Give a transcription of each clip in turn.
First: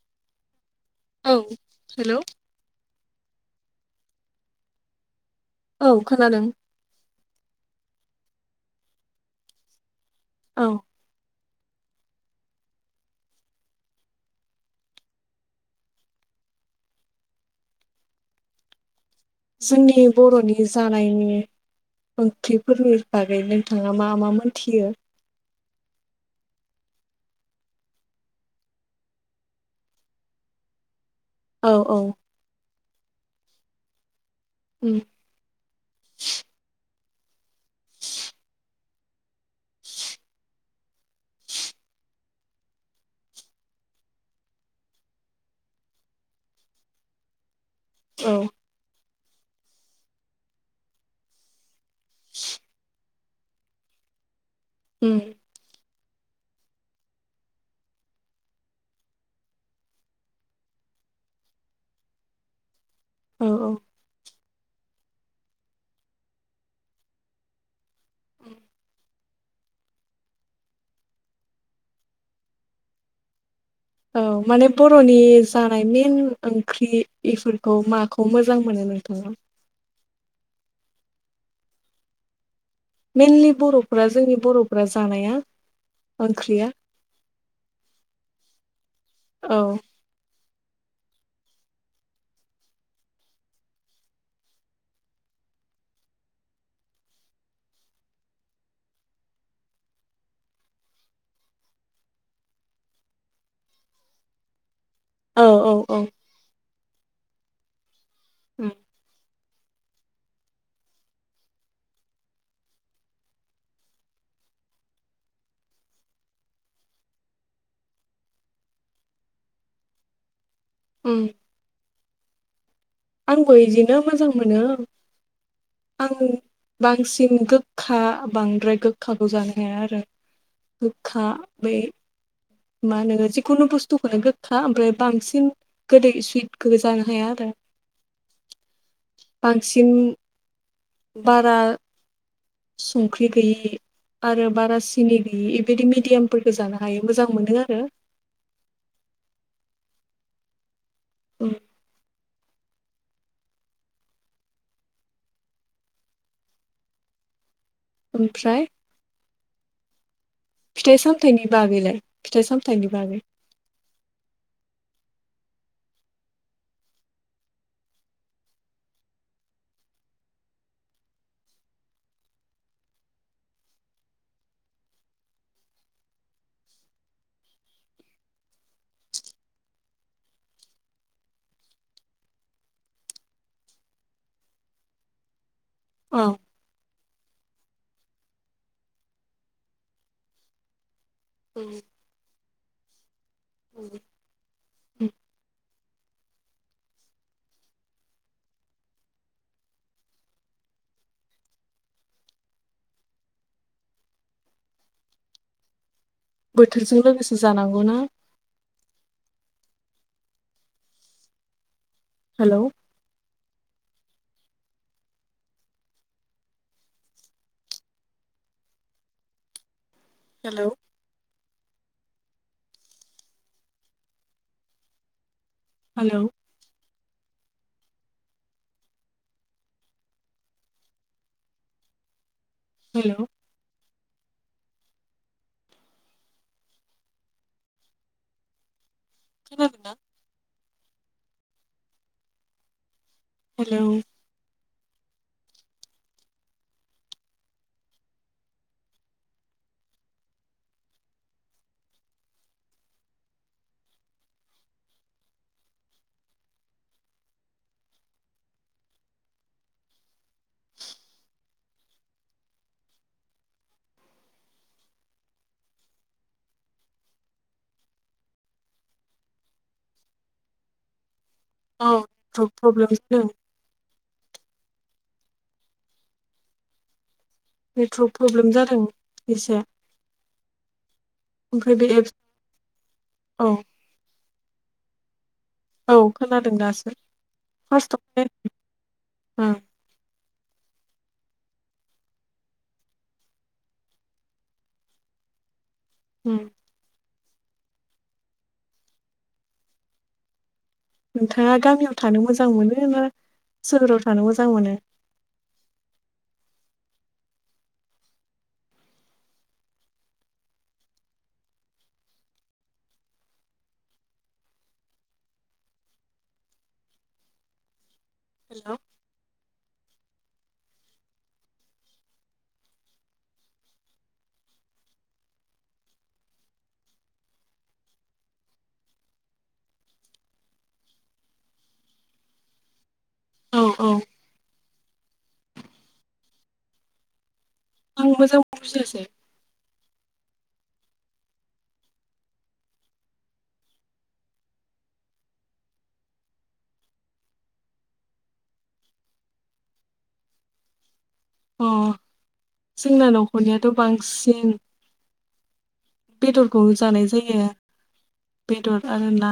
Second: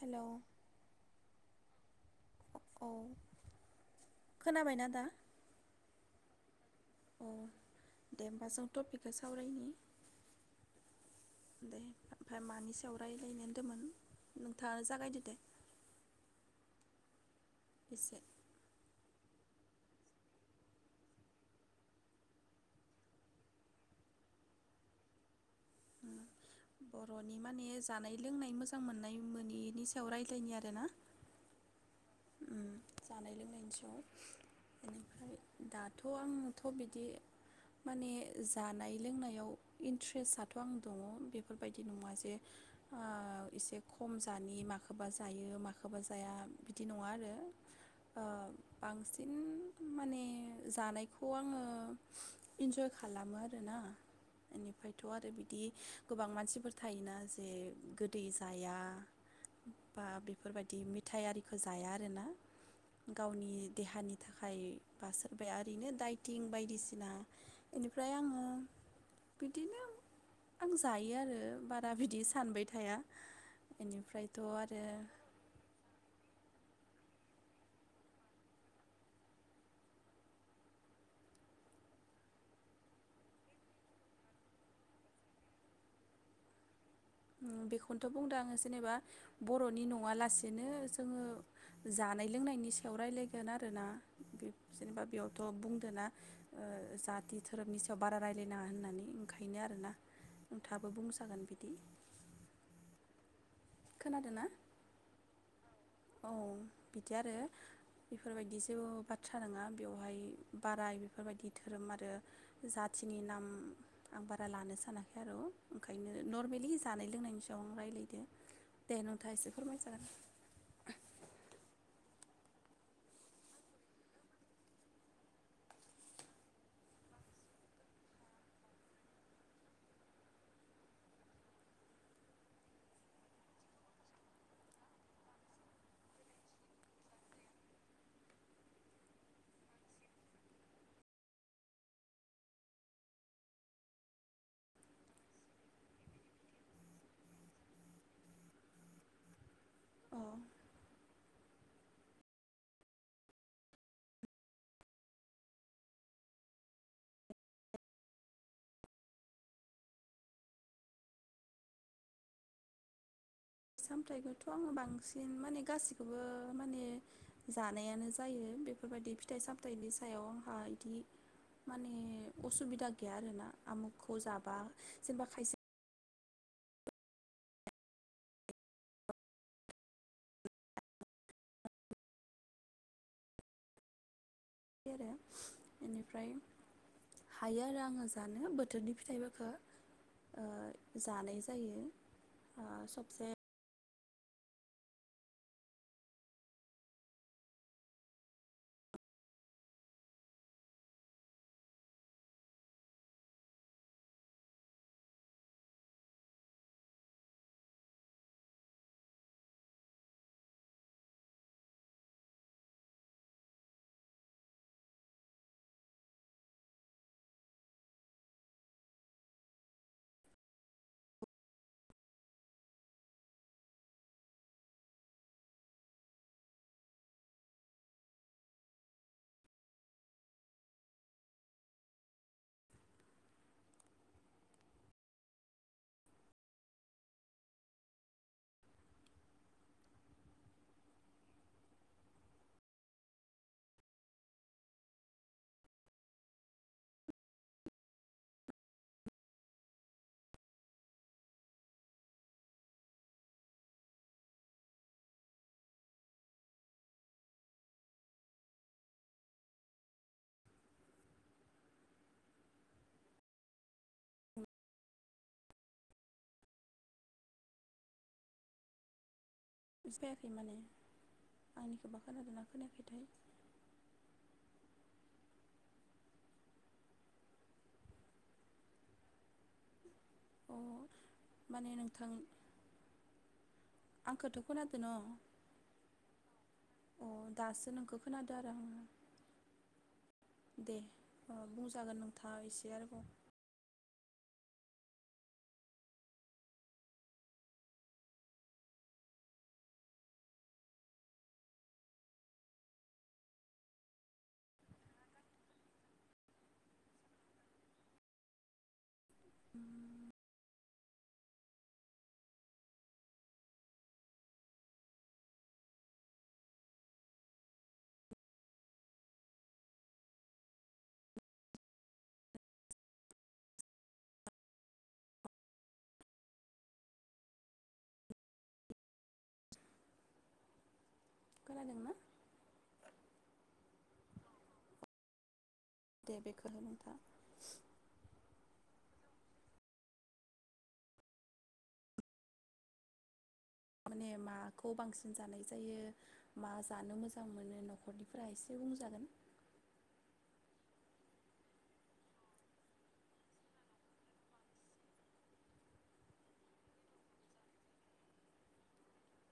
हेल'? औ हेलौ। औ खोनाबायना दा? औ खोनादों। अह, दे होमबा जों टपिकखो सावरायनि। औ। दे ओमफाय मानि सायाव रायलायनो होनदोमोन नोंथाङा जागायदो दे। इसे। जोंनि बर'नि जानायनि ओंख्रिफोरनि बागै नोंथाङा मा मा मोनथियो? बर'नि माने जानाय लोंनाय मोजां मोननाय मोनिनि सायाव रायलायनि आरोना? औ औ। उम जानाय लोंनायनि सायाव। उम बेनिफ्राय दाथ' आंथ' बिदि माने जानाय लोंनायाव इन्ट्रेस्टआथ' आं दङ बेफोरबायदि नङा जे ओ एसे खम जानि माखोबा जायो माखोबा जाया बि दि नङा आरो। औ। इन माने जानायखौ आङो इन्जय खालामो आरोना। इनिफायथ' उम आरो बिदि गोबां मानसिफोर थायोना जे गोदै जाया बा बेफोरबादि मिथाइ आरि खो जाया आरोना। औ गावनि औ देहानि थाखाय बा सोरबाया ओरैनो डाइथिं बायदिसिना एनिफ्राय आङो बिदिनो आं जायो आरो बारा बिदि सानबाय थाया। औ बेनिफ्रायथ' माने आरो बर'नि जानाय मेन ओंख्रि इफोरखौ माखौ मोजां मोनो नोंथाङा? मेनलि बर'फ्रा जोंनि बर'फोरा जानाया ओंख्रिया ओ बेखौनोथ' बुंदों आङो जेनेबा औ बर'नि नङा लासि नो जोङो जानाय लोंनायनि सायाव रायलायगोन आरोना जेनेबा बेयावथ' बुंदो ना ओ जाथि धोरोमनि सायाव बारा रायलायनाङा होननानै ओंखायनो आरोना नोंथाङाबो बुंजागोन बिदि। खोनादो ना? औ औ। औ। बिदि आरो बेफोरबायदि उम जेबो बाथ थ्रा नङा बेवहाय बारा बेफोरबादि धोरोम आरो जाथिनि नाम आं बारा लानो सानाखै आर' ओंखायनो नर्मेलि जानाय लोंनायनि सायाव आं रायलायदो दे नोंथाङा एसे फोरमाय जागोन। उम। आंबो इदिनो मोजां मोनो। आं बांसिन गोखा बांद्राय गोखाखौ जानो हाया आरो गोखा बै मा होनो? जिखुनु बुस्थुखोनो गोखा ओमफ्राय बांसिन गोदै सुइथखौ जानो हाया आरो बांसिन बारा संख्रि गैयि आरो बारा सिनि गैयि बेबायदि मिडियामफोरखो जानो हायो। मोजां मोनो आरो औ ओं। ओमफ्राय फिथाइ सामथाइनि बागैलाय फिथाइ सामथाइनि बागै। फिथाइ सामथाइखौथ' आङो बांसिन माने गासिखौबो माने जानायानो जायो बेफोरबायदि फिथाइ सामथाइनि सायाव ओ आंहा इदि माने असुबिदा गैया आरोना आमुखखौ जाबा जेनेबा खायसे बे आरो औ इनिफ्राय हायो आरो आङो जानो बोथोरनि फिथाइफोरखो ओ जानाय जायो। आ सबसे नंगौ। बोथोरजों लोगोसे जानांगौ ना हेलौ हेलौ हेलौ हेलौ खोनादों ना? हेलौ [unintelligible] खै माने औ आंनिखोबा खोनादो ना नेटवर्क प्रब्लेम खोनायाखैथाय जादों नेटवर्क प्रब्लेम जादों इसे। अ माने नोंथां औ आंखोथ' खोनादो न'। औ खोनादों दासो अ दासो फा नोंखौ खोनादों आरो [unintelligible] आङो ओ। ओ बुंजागोन नोंथाङा इसे आरोबाव। उम नोंथाङा गामियाव थानो मोजां मोनो ना सोहोराव थानो मोजां मोनो। [inaudible] हेलौ। खोनादोंना? औ औ दे बेखौल' नोंथाङा आं मोजां बुजियासै। माने माखौ बांसिन जानाय जायो मा जानो मोजां मोनो नखरनिफोरा एसे बुंजागोन। अ जोंना नखरनियाथ' बांसि बेदरखौ जानाय जायो बेदर आरो ना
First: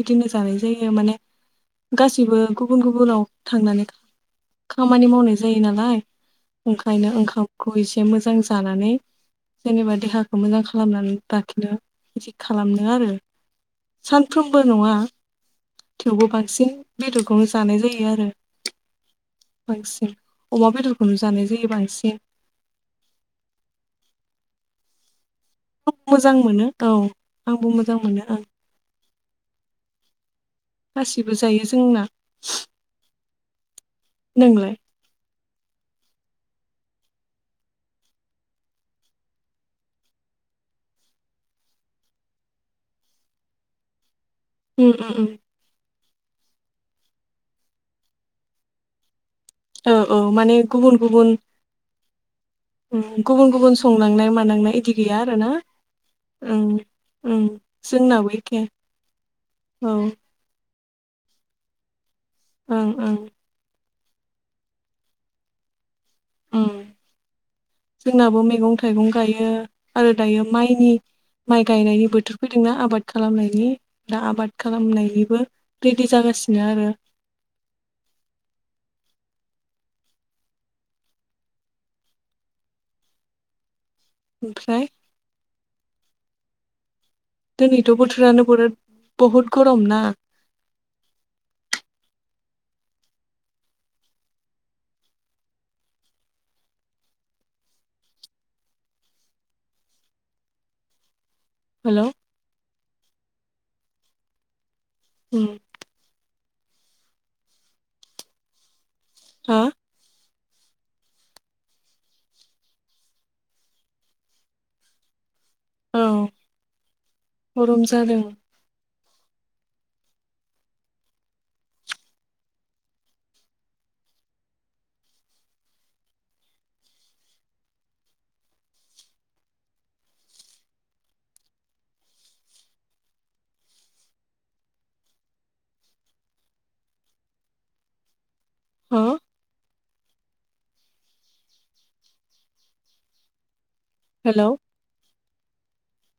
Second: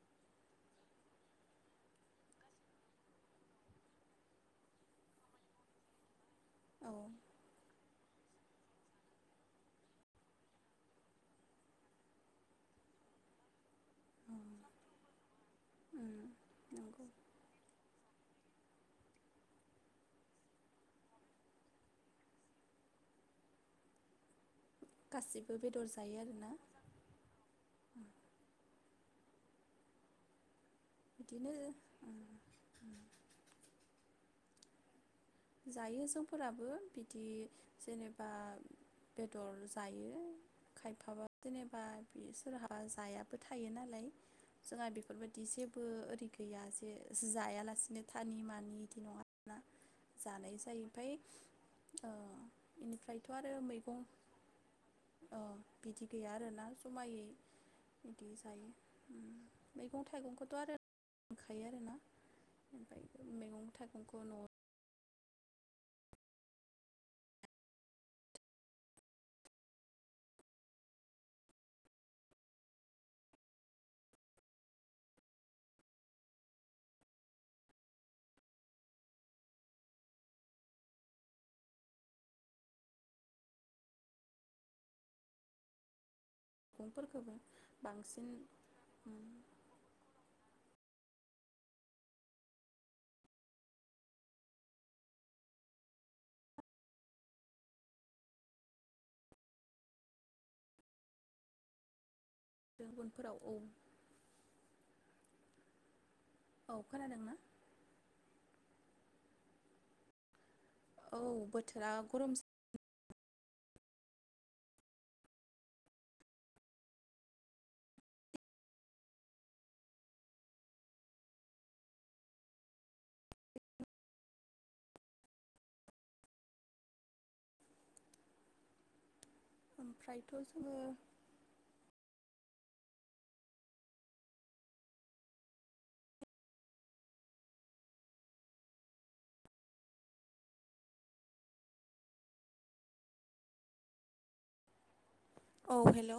बिदिनो जानाय जायो माने गासिबो गुबुन गुबुनाव थांनानै खामानि मावनाय जायो नालाय। औ ओंखायनो ओंखामखौ इसे मोजां जानानै जेनेबा देहाखौ मोजां खा खालामनानै लााखिनो बिदि खालामनो आरो सानफ्रोमबो नङा उम थेवबो बांसिन नंगौ बेदरखौनो जानाय जायो आरो। बांसिन अमा बेदरखौनो जानाय जायो बांसिन। गासि मोजां मोनो औ आंबो मोजां मोनो ओं गासिबो बिदिनो जायो जोंना उम नोंलाय? जायो जोंफोराबो बिदि जेनेबा बेदर जायो खायफाबा जेनेबा बि सोरहा जायाबो थायो नालाय। जोंहा उम उम उम बेफोरबायदि जेबो ओ बिदि गैया एसे जे जायालासिनो थानि मानि बिदि नङा ना। औ औ माने जानाय जायो गुबुन ओमफाय गुबुन ओ उम इनिफ्रायथ' गुबुन आरो गुबुन मैगं संनांनाय मानांनाय इदि गैया आरो अ ना बिदि गैया ओं आरोना जमायै ओं जोंनाबो इदि एखे जायो उम औ मैगं थाइगंखौथ' आरो मोनखायो आरो ना ओं ओं ओमफाय मैगं थाइगंखौ न'आव उम जोंनाबो मैगं थाइगं गायो आरो दायो माइनि माइ गायनायनि बोथोर फैदों ना आबाद खालामनायनि दा आबाद खालामनायनिबो रेदि जागासिनो आरो। ओमफ्राय मैगंफोरखौबो दिनैथ' बांसिन बोथोरानो बोरोद उम बहुद गरम ना हेलौ उनफोराव औ उम औ खोनादों ना? हा औ बोथोरा गरम औ गरम जादों। ओमफ्रायथ' जोङो हो हेलौ औ हेलौ